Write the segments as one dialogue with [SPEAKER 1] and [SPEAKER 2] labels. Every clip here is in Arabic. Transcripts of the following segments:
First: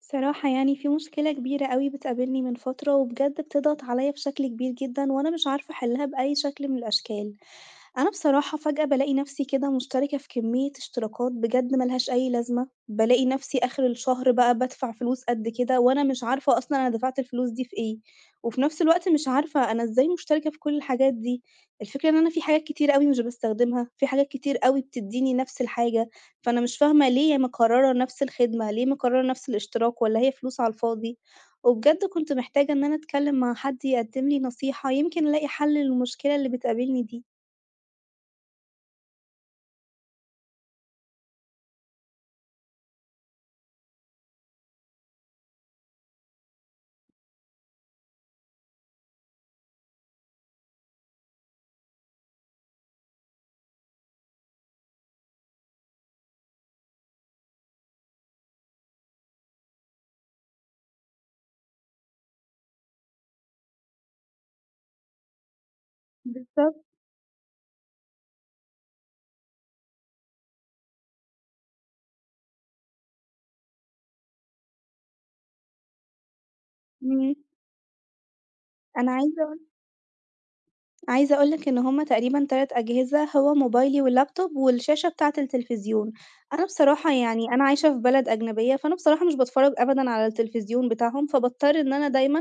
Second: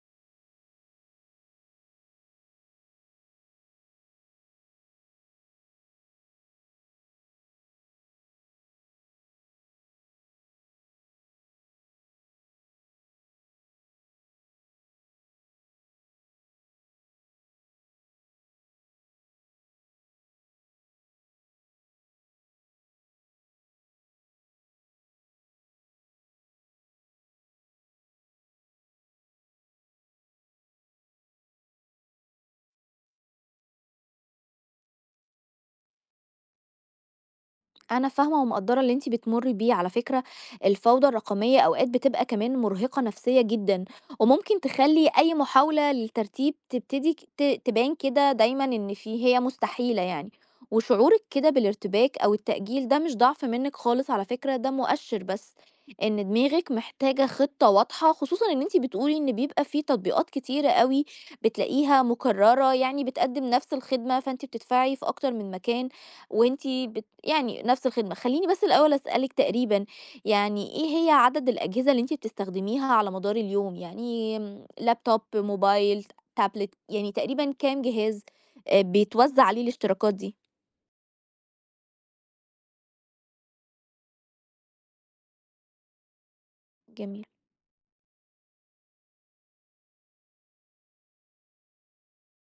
[SPEAKER 1] صراحة يعني في مشكلة كبيرة أوي بتقابلني من فترة وبجد بتضغط عليا بشكل كبير جدًا، وأنا مش عارفة أحلها بأي شكل من الأشكال. أنا بصراحة فجأة بالاقي نفسي كده مشتركة في كمية اشتراكات بجد ملهاش أي لازمة، بالاقي نفسي آخر الشهر بقى بادفع فلوس قد كده وأنا مش عارفة أصلًا أنا دفعت الفلوس دي في إيه، وفي نفس الوقت مش عارفة أنا إزاي مشتركة في كل الحاجات دي، الفكرة إن أنا في حاجات كتير أوي مش باستخدمها، في حاجات كتير أوي بتديني نفس الحاجة، فأنا مش فاهمة ليه مكررة نفس الخدمة، ليه مكررة نفس الاشتراك، والّا هي فلوس على الفاضي؟ وبجد كنت محتاجة إن أنا أتكلم مع حد يقدم لي نصيحة، يمكن ألاقي حل للمشكلة اللي بتقابلني دي.
[SPEAKER 2] أنا فاهمة ومقدّرة اللي أنتِ بتمُرّي بيه، على فكرة الفوضى الرقمية أوقات بتبقى كمان مُرهقة نفسيًا جدًا، وممكن تخلّي أي محاولة للترتيب تبتدي ك- ت تبان كده دايمًا إن في هي مستحيلة يعني، وشعورِك كده بالارتباك أو التأجيل ده مش ضعف منِّك خالص على فكرة، ده مؤشِّر بس إن دماغِك محتاجة خطة واضحة، خصوصًا إن أنتِ بتقولي إن بيبقى في تطبيقات كتيرة أوي بتلاقيها مُكرّرة، يعني بتقدّم نفس الخدمة، فأنتِ بتدفعي في أكتر من مكان. وأنتِ
[SPEAKER 1] بالضبط.
[SPEAKER 2] بت يعني نفس الخدمة. خلّيني بس الأول أسألِك تقريبًا يعني إيه هي عدد الأجهزة اللي أنتِ بتستخدميها على مدار اليوم؟ يعني laptop، موبايل، تابلت، يعني
[SPEAKER 1] إمم.
[SPEAKER 2] تقريبًا كام جهاز
[SPEAKER 1] أنا
[SPEAKER 2] بيتوزّع
[SPEAKER 1] عايزة أقول
[SPEAKER 2] عليه الاشتراكات دي؟
[SPEAKER 1] عايزة أقول لك إن هُم تقريبًا 3 أجهزة، هو موبايلي واللابتوب والشاشة بتاعة التلفزيون. أنا بصراحة
[SPEAKER 2] جميل،
[SPEAKER 1] يعني أنا عايشة في بلد أجنبية، فأنا بصراحة مش باتفرّج أبدًا على التلفزيون بتاعهم، فباضطر إن أنا دايمًا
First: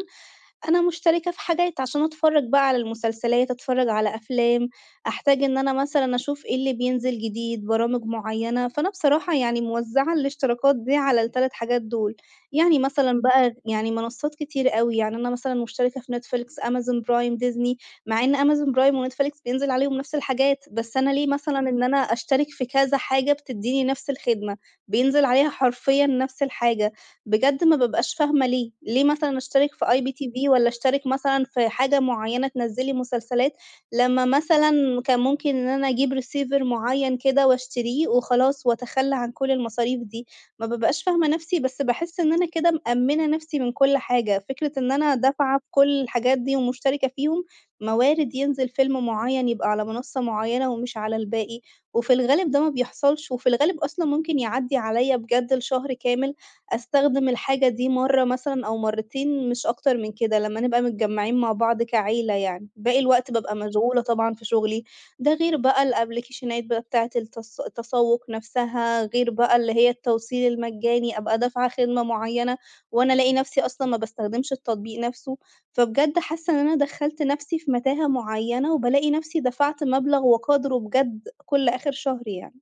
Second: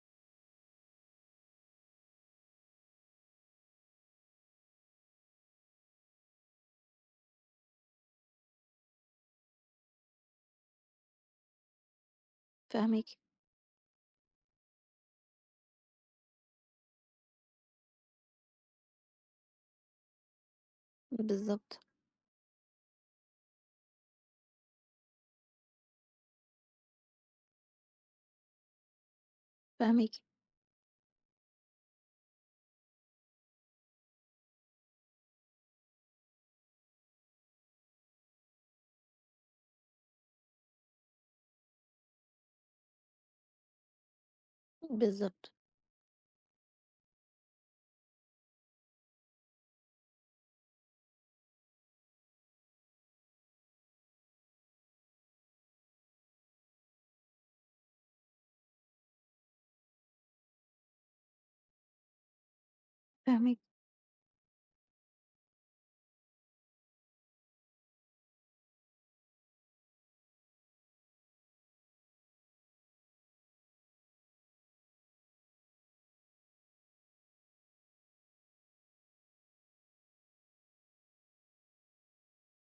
[SPEAKER 1] أنا مشتركة في حاجات عشان أتفرّج بقى على المسلسلات، أتفرّج على أفلام، أحتاج إن أنا مثلًا أشوف إيه اللي بينزل جديد، برامج معيّنة، فأنا بصراحة يعني موزّعة الاشتراكات دي على ال3 حاجات دول. يعني
[SPEAKER 2] فاهماكِ،
[SPEAKER 1] مثلًا بقى يعني منصات كتير أوي، يعني أنا مثلًا مشتركة في Netflix، Amazon Prime، Disney، مع إن Amazon Prime وNetflix بينزل عليهم نفس الحاجات، بس أنا ليه مثلًا
[SPEAKER 2] بالضبط،
[SPEAKER 1] إن أنا أشترك في كذا حاجة بتدّيني نفس الخدمة، بينزل عليها حرفيًا نفس الحاجة. بجد ما بابقاش فاهمة ليه، ليه مثلًا أشترك في
[SPEAKER 2] فاهماكِ،
[SPEAKER 1] IPTV والّا أشترك مثلًا في حاجة معيّنة تنزّل لي مسلسلات، لمّا مثلًا كان ممكن إن أنا أجيب receiver معيّن كده واشتريه وخلاص وأتخلّى عن كل المصاريف دي، ما بابقاش فاهمة نَفْسي، بس باحس إن أنا كده مأمّنة نَفْسي من كل حاجة، فكرة إن أنا
[SPEAKER 2] بالضبط،
[SPEAKER 1] دافعة في كل الحاجات دي ومشتركة فيهم، ما وارد ينزل فيلم معيّن يبقى على منصة معيّنة ومش على الباقي، وفي الغالب ده ما بيحصلش، وفي الغالب أصلًا ممكن يعدّي عليّا بجد لشهر كامل أستخدم الحاجة دي مرّة مثلًا أو مرّتين مش أكتر من كده، لمّا نبقى متجمّعين مع بعض كعيلة يعني، باقي الوقت بابقى
[SPEAKER 2] فاهماكِ.
[SPEAKER 1] مشغولة طبعًا في شغلي، ده غير بقى الأبليكيشنات بقى بتاعة التسوق نفْسها، غير بقى اللي هي التوصيل المجاني، أبقى دافعة خدمة معيّنة وأنا ألاقي نفْسي أصلًا ما باستخدمش التطبيق نفْسه، فبجد حاسة إن أنا دخّلت نفْسي في متاهة معيّنة وبالاقي نفْسي دفعت مبلغ وقدره بجد كل آخر شهر يعني.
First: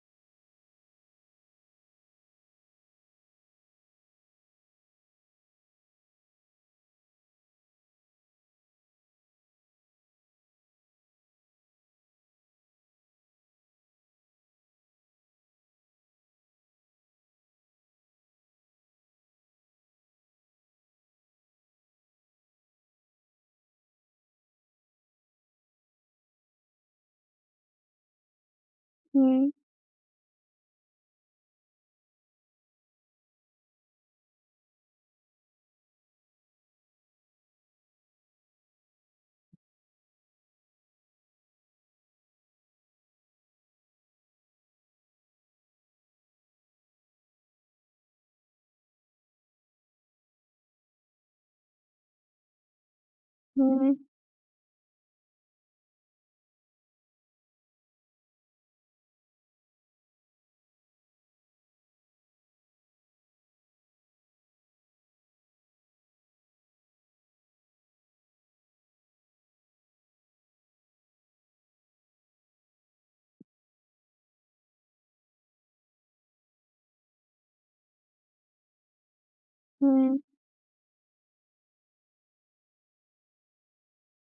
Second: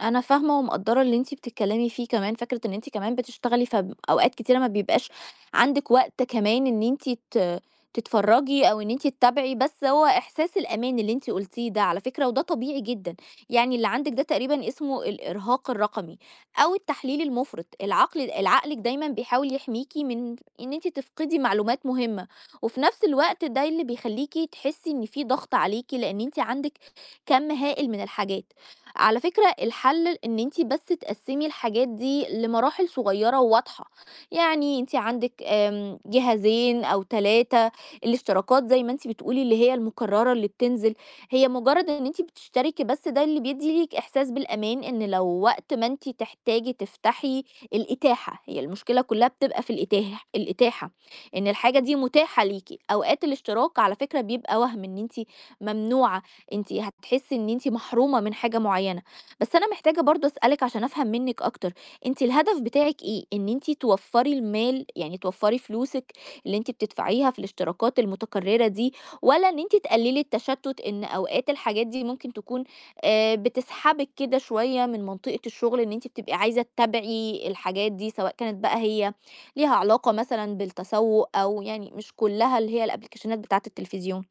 [SPEAKER 2] أنا فاهمة ومقدّرة اللي أنتِ بتتكلّمي فيه كمان، فكرة إن أنتِ كمان بتشتغلي فأوقات كتيرة ما بيبقاش عندِك وقت كمان إن أنتِ تتفرّجي أو إن أنتِ تتابعي، بس هو إحساس الأمان اللي أنتِ قُلتيه ده على فكرة وده طبيعي جدًا، يعني اللي عندِك ده تقريبًا اسمه الإرهاق الرقمي أو التحليل المُفرط، العقلِك دايمًا بيحاول يحميكِ من إن أنتِ تفقدي معلومات مهمة، وفي نفس الوقت ده اللي بيخلّيكِ تحسّي إن في ضغط عليكِ لإن أنتِ عندِك كَم هائل من الحاجات. على
[SPEAKER 1] إمم،
[SPEAKER 2] فكرة الحل ان انتي بس تقسمي الحاجات دي لمراحل صغيرة وواضحة. يعني انتي عندك جهازين او ثلاثة. الاشتراكات زي ما انتي بتقولي اللي هي المكررة اللي بتنزل هي مجرد ان انتي بتشتركي، بس ده اللي بيدي ليك احساس بالامان ان لو وقت ما انتي تحتاجي تفتحي. الاتاحة هي المشكلة، كلها بتبقى في الاتاحة، ان الحاجة دي متاحة ليكي. اوقات الاشتراك على
[SPEAKER 1] إمم،
[SPEAKER 2] فكرة بيبقى وهم ان انتي ممنوعة، أنتِ هتحسّي إن أنتِ محرومة من حاجة معيّنة، بس أنا محتاجة برضه أسألِك عشان أفهم منِّك أكتر، أنتِ الهدف بتاعِك إيه؟ إن أنتِ توفّري المال، يعني توفّري فلوسِك اللي أنتِ بتدفعيها في الاشتراكات المتكررة دي، والّا إن أنتِ تقلّلي التشتُّت إن أوقات الحاجات دي ممكن تكون بتسحبِك كده شوية من منطقة الشغل، إن أنتِ بتبقي عايزة تتابعي الحاجات دي سواء كانت بقى هي ليها علاقة
[SPEAKER 1] إمم.
[SPEAKER 2] مثلًا بالتسوُّق أو يعني مش كُلّها اللي هي الأبليكيشنات بتاعة التلفزيون؟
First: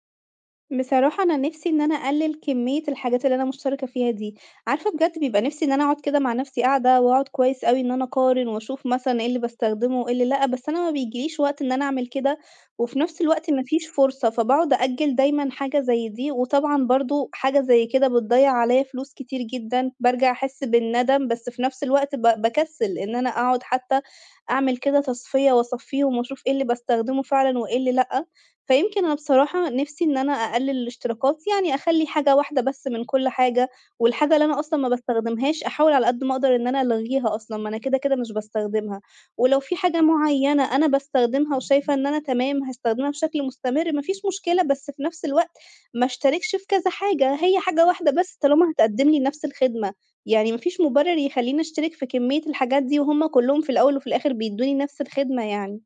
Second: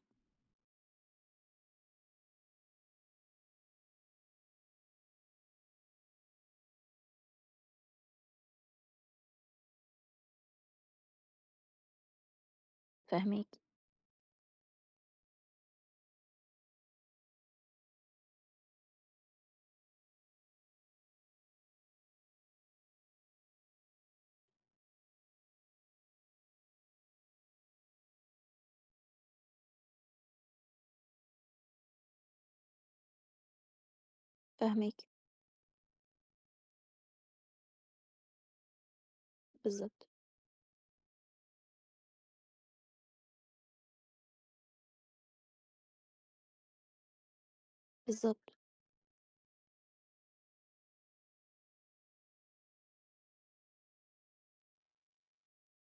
[SPEAKER 1] بصراحة أنا نِفْسي إن أنا أقلِّل كمية الحاجات اللي أنا مشتركة فيها دي، عارفة بجد بيبقى نِفْسي إن أنا أقعد كده مع نَفْسي قاعدة وأقعد كويس أوي إن أنا أقارن وأشوف مثلًا إيه اللي باستخدمه وإيه اللي لأ، بس أنا ما بيجيليش وقت إن أنا أعمل كده، وفي نَفْس الوقت
[SPEAKER 2] فاهماكِ،
[SPEAKER 1] ما فيش فرصة، فباقعد أأجِّل دايمًا حاجة زي دي، وطبعًا برضه حاجة زي كده بتضيّع عليّا فلوس كتير جدًا، بارجع أحس بالندم، بس في نَفْس الوقت باكسِّل إن أنا أقعد حتى أعمل كده تصفية وأصفّيهم وأشوف إيه اللي باستخدمه فعلًا وإيه اللي لأ. فيمكن أنا بصراحة نِفْسي إن أنا أقلِّل الاشتراكات، يعني أخلّي حاجة واحدة بس من كل حاجة، والحاجة اللي أنا أصلًا ما
[SPEAKER 2] فاهماكِ.
[SPEAKER 1] باستخدمهاش أحاول على قد ما أقدر إن أنا ألغيها أصلًا، ما أنا كده مش باستخدمها، ولو في حاجة
[SPEAKER 2] بالضبط،
[SPEAKER 1] معيّنة أنا باستخدمها وشايفة إن أنا تمام هاستخدمها بشكل مستمر ما فيش مشكلة، بس في نَفْس الوقت ما اشتركش في كذا حاجة، هي حاجة واحدة بس
[SPEAKER 2] بالضبط.
[SPEAKER 1] طالما هتقدِّم لي نَفْس الخدمة، يعني ما فيش مُبرر يخلّيني أشترك في كمية الحاجات دي وهُم كلّهم في الأول وفي الآخر بيدّوني نَفْس الخدمة يعني.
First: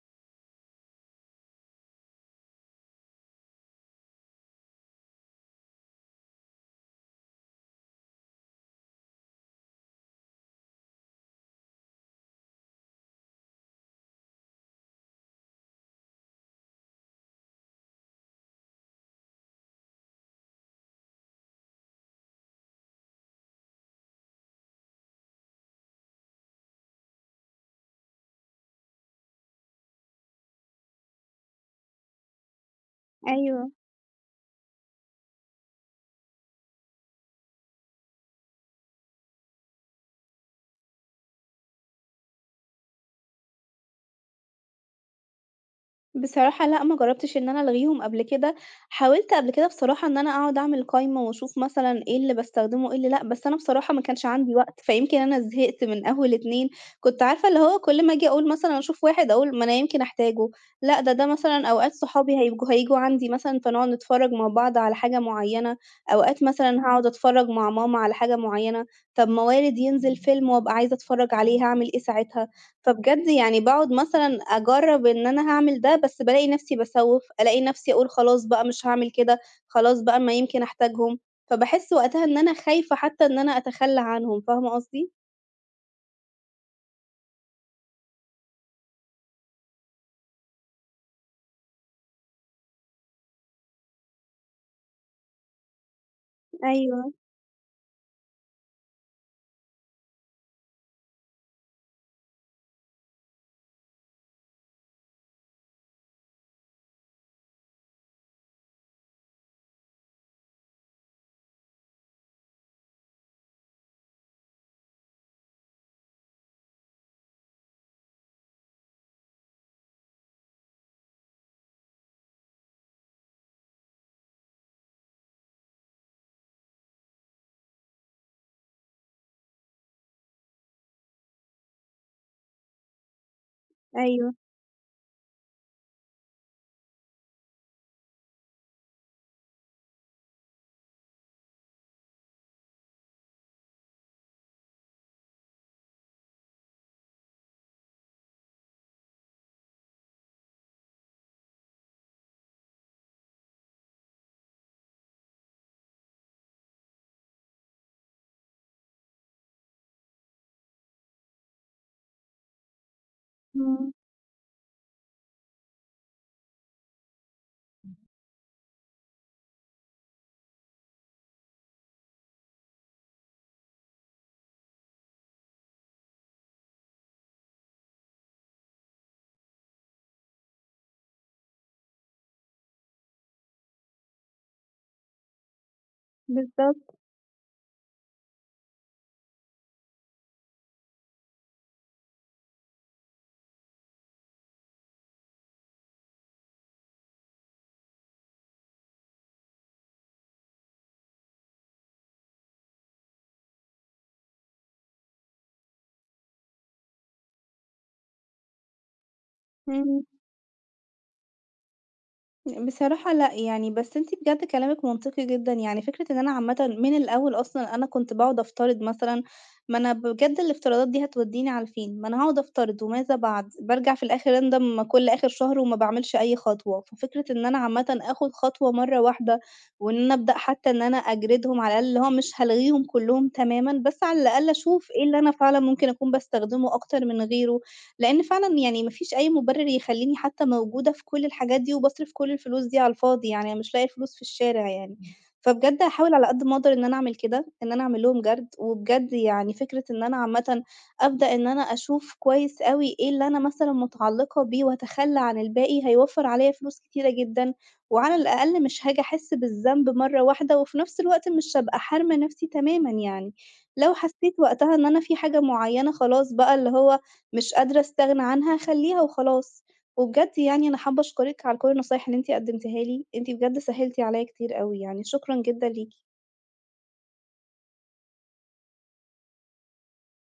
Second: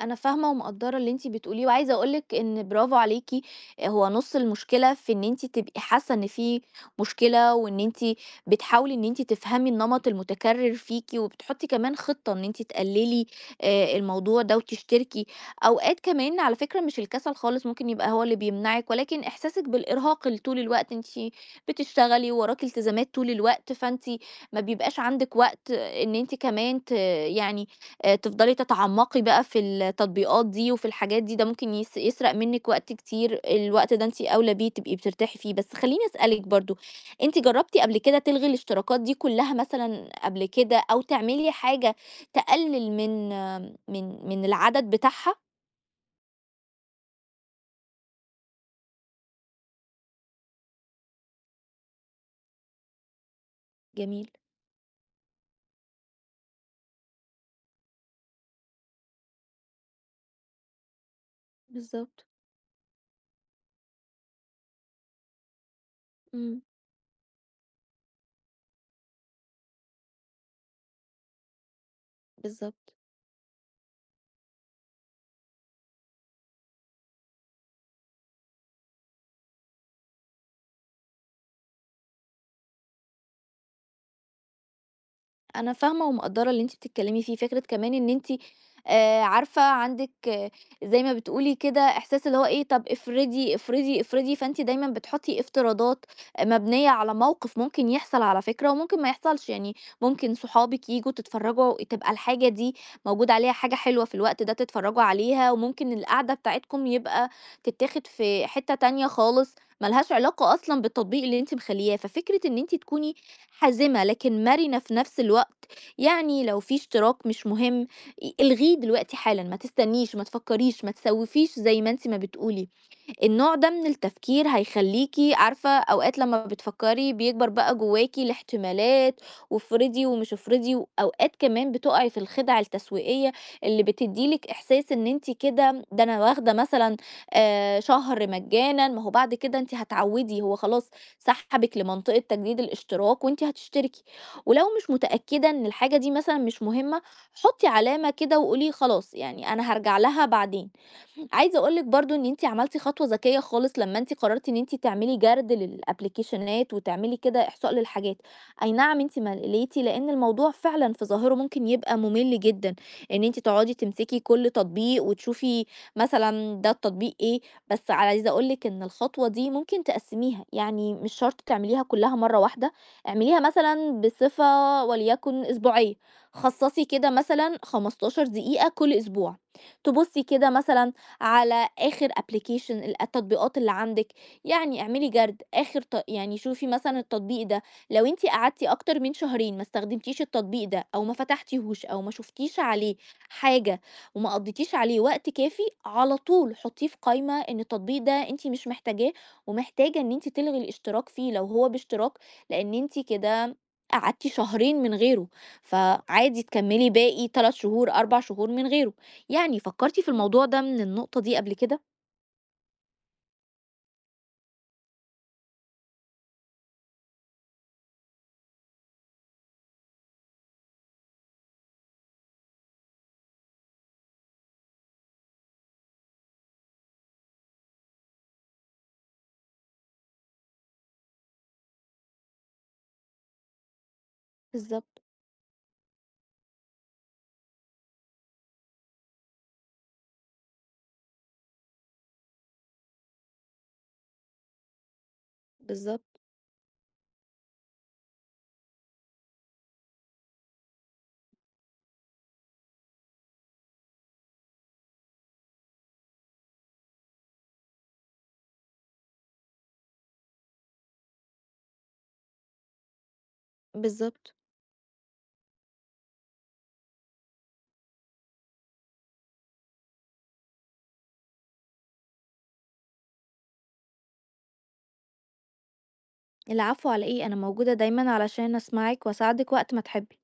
[SPEAKER 2] أنا فاهمة ومقدّرة اللي أنتِ بتقوليه، وعايزة أقول لِك إن برافو عليكِ، هو نُص المشكلة في إن أنتِ تبقي حاسة إن في مشكلة، وإن أنتِ بتحاولي إن أنتِ تفهمي النمط المتكرر فيكِ، وبتحطّي كمان خطة إن أنتِ تقللي الموضوع ده وتشتركي. أوقات كمان على فكرة مش الكسل خالص ممكن يبقى هو اللي بيمنعِك، ولكن إحساسِك بالإرهاق طول الوقت، أنتِ بتشتغلي ووراكِ التزامات طول الوقت، فأنتِ ما بيبقاش عندِك وقت إن أنتِ كمان ت يعني تفضلي تتعمّقي بقى في التطبيقات دي وفي الحاجات دي، ده ممكن يسرق منِّك وقت كتير،
[SPEAKER 1] أيوه.
[SPEAKER 2] الوقت ده أنتِ أولى بيه تبقي بترتاحي فيه. بس خلّيني أسألِك برضه، أنتِ جرّبتِ قبل كده تلغي الاشتراكات دي كلّها مثلًا قبل كده أو تعملي حاجة تقلِّل من من العدد بتاعها؟
[SPEAKER 1] بصراحة لأ، ما جرّبتش إن أنا ألغيهم قبل كده، حاولت قبل كده بصراحة إن أنا أقعد أعمل قايمة وأشوف مثلًا إيه اللي باستخدمه وإيه اللي لأ، بس أنا بصراحة ما كانش
[SPEAKER 2] جميل،
[SPEAKER 1] عندي وقت، فيمكن أنا زهقت من أول 2. كنت عارفة اللي هو كل ما آجي أقول مثلًا أشوف واحد أقول ما أنا يمكن أحتاجه، لأ ده مثلًا أوقات
[SPEAKER 2] بالضبط،
[SPEAKER 1] صحابي هيبقوا هييجوا عندي مثلًا فنقعد نتفرّج مع بعض على حاجة معيّنة، أوقات
[SPEAKER 2] إمم،
[SPEAKER 1] مثلًا هاقعد أتفرّج مع ماما على حاجة معيّنة، طب ما وارد ينزل فيلم وأبقى عايزة أتفرّج عليه هاعمل إيه ساعتها؟
[SPEAKER 2] بالضبط.
[SPEAKER 1] فبجد يعني باقعد مثلًا أجرّب إن أنا هاعمل ده، بس بالاقي نَفْسي باسوّف، ألاقي نَفْسي أقول خلاص بقى مش هاعمل كده، خلاص بقى ما يمكن أحتاجهم، فباحس وقتها إن أنا خايفة حتى إن أنا أتخلّى عنهم، فاهمة قصدي؟
[SPEAKER 2] أنا فاهمة ومقدّرة اللي أنتِ بتتكلمي فيه، فكرة كمان إن أنتِ عارفة عندِك زي ما بتقولي كده إحساس اللي هو إيه، طَب افرضي، افرضي، افرضي، فأنتِ دايمًا بتحطّي افتراضات مبنية
[SPEAKER 1] أيوه،
[SPEAKER 2] على موقف ممكن يحصل على فكرة وممكن ما يحصلش، يعني ممكن صحابِك ييجوا تتفرّجوا تبقى الحاجة دي موجود عليها حاجة حلوة في الوقت ده تتفرّجوا عليها، وممكن القعدة بتاعتكم يبقى تتاخد في حتّة تانية خالص ما لهاش علاقة أصلًا بالتطبيق اللي أنتِ مخلّياه، ففكرة إن أنتِ تكوني حازمة لكن مرنة في نفس الوقت، يعني لو في اشتراك مش مهم، الغيه دلوقتي حالًا، ما تستنيش، ما تفكّريش، ما تسوّفيش زي ما أنتِ ما بتقولي. النوع ده من التفكير هيخلّيكِ عارفة أوقات لمّا بتفكّري بيكبر بقى جواكِ الاحتمالات، وافرضي ومش افرضي، وأوقات كمان بتُقعي في الخدع التسويقية اللي بتدّي
[SPEAKER 1] أيوه،
[SPEAKER 2] لِك إحساس إن أنتِ كده ده أنا واخدة مثلًا شهر مجانًا، ما هو بعد كده أنتِ هتعوّدي، هو خلاص سحبِك لمنطقة تجديد الاشتراك وأنتِ هتشتركي، ولو مش متأكدة إن الحاجة دي مثلًا مش مهمة، حُطّي علامة كده وقولي خلاص يعني أنا هارجع لها بعدين. عايزة اقول لِك برضه إن أنتِ عملتِ خطوة ذكية خالص لمّا أنتِ قررتِ إن أنتِ تعملي جَرد للأبليكيشنات وتعملي كده إحصاء للحاجات، أي نعم أنتِ ملِّيتِ لأن الموضوع فعلًا في ظاهره ممكن يبقى مُمِل جدًا، إن أنتِ تقعدي
[SPEAKER 1] إمم،
[SPEAKER 2] تمسكي كل تطبيق وتشوفي مثلًا ده التطبيق إيه، بس عايزة اقول لِك إن الخطوة دي ممكن تقسّميها، يعني مش شرط تعمليها كلها مرّة واحدة، اعمليها مثلًا بصفة وليكن أسبوعية، خصّصي كده مثلًا 15 دقيقة كل أسبوع، تبُصي كده مثلًا على آخر application التطبيقات اللي عندك. يعني اعملي جرد آخر يعني شوفي
[SPEAKER 1] بالضبط،
[SPEAKER 2] مثلا التطبيق ده، لو انت قعدتي أكتر من شهرين ما استخدمتيش التطبيق ده أو ما فتحتيهوش أو ما شفتيش عليه حاجة وما قضيتيش عليه وقت كافي، على طول حطيه في قائمة إن التطبيق ده انت مش محتاجاه ومحتاجة إن انت تلغي الاشتراك فيه لو هو باشتراك، لأن انت كده قعدتي شهرين من غيره فعادي تكملي باقي 3 شهور 4 شهور من غيره. يعني فكرتِ
[SPEAKER 1] إمم.
[SPEAKER 2] في الموضوع ده من النقطة دي قبل كده؟
[SPEAKER 1] بصراحة لأ، يعني بس أنتِ بجد كلامِك منطقي جدًا، يعني فكرة إن أنا عامةً من الأول أصلًا أنا كنت باقعد أفترض مثلًا، ما أنا بجد الافتراضات دي هتوديني على فين؟ ما أنا هاقعد أفترض وماذا بعد؟ بارجع في الآخر أندم كل آخر شهر وما باعملش أي خطوة، ففكرة إن أنا عامةً آخد خطوة مرة واحدة، وإن أنا أبدأ حتى إن أنا أجردهم على الأقل اللي هو مش هالغيهم كلّهم تمامًا، بس على الأقل أشوف
[SPEAKER 2] بالضبط،
[SPEAKER 1] إيه اللي أنا فعلًا ممكن أكون باستخدمه أكتر من غيره، لإن فعلًا يعني ما فيش أي مُبرر يخلّيني حتى موجودة في كل الحاجات دي، وباصرف كل الفلوس دي على الفاضي، يعني أنا مش لاقية الفلوس في الشارع يعني. إمم. فبجد هاحاول
[SPEAKER 2] بالضبط.
[SPEAKER 1] على قد ما أقدر إن أنا أعمل كده، إن أنا أعمل لهم جَرد، وبجد يعني فكرة إن أنا عامةً أبدأ إن أنا أشوف كويس أوي إيه اللي أنا مثلًا متعلقة بيه وأتخلى عن الباقي، هيوفّر عليَّ فلوس كتيرة جدًا، وعلى الأقل مش هاجي أحس بالذنب مرّة واحدة، وفي نفس الوقت مش هابقى حارمة نفسي تمامًا يعني. لو
[SPEAKER 2] بالضبط.
[SPEAKER 1] حسيت وقتها إن أنا في حاجة معيّنة خلاص بقى اللي هو مش قادرة أستغنى عنها خلّيها وخلاص. وبجد يعني أنا حابة أشكرِك على كل النصايح اللي أنتِ قدّمتيها لي، أنتِ بجد سهّلتِ عليّا كتير أوي، يعني شكرًا جدًا ليكِ.
[SPEAKER 2] العفو على إيه، أنا موجودة دايمًا علشان أسمعِك وأساعدِك وقت ما تحبي.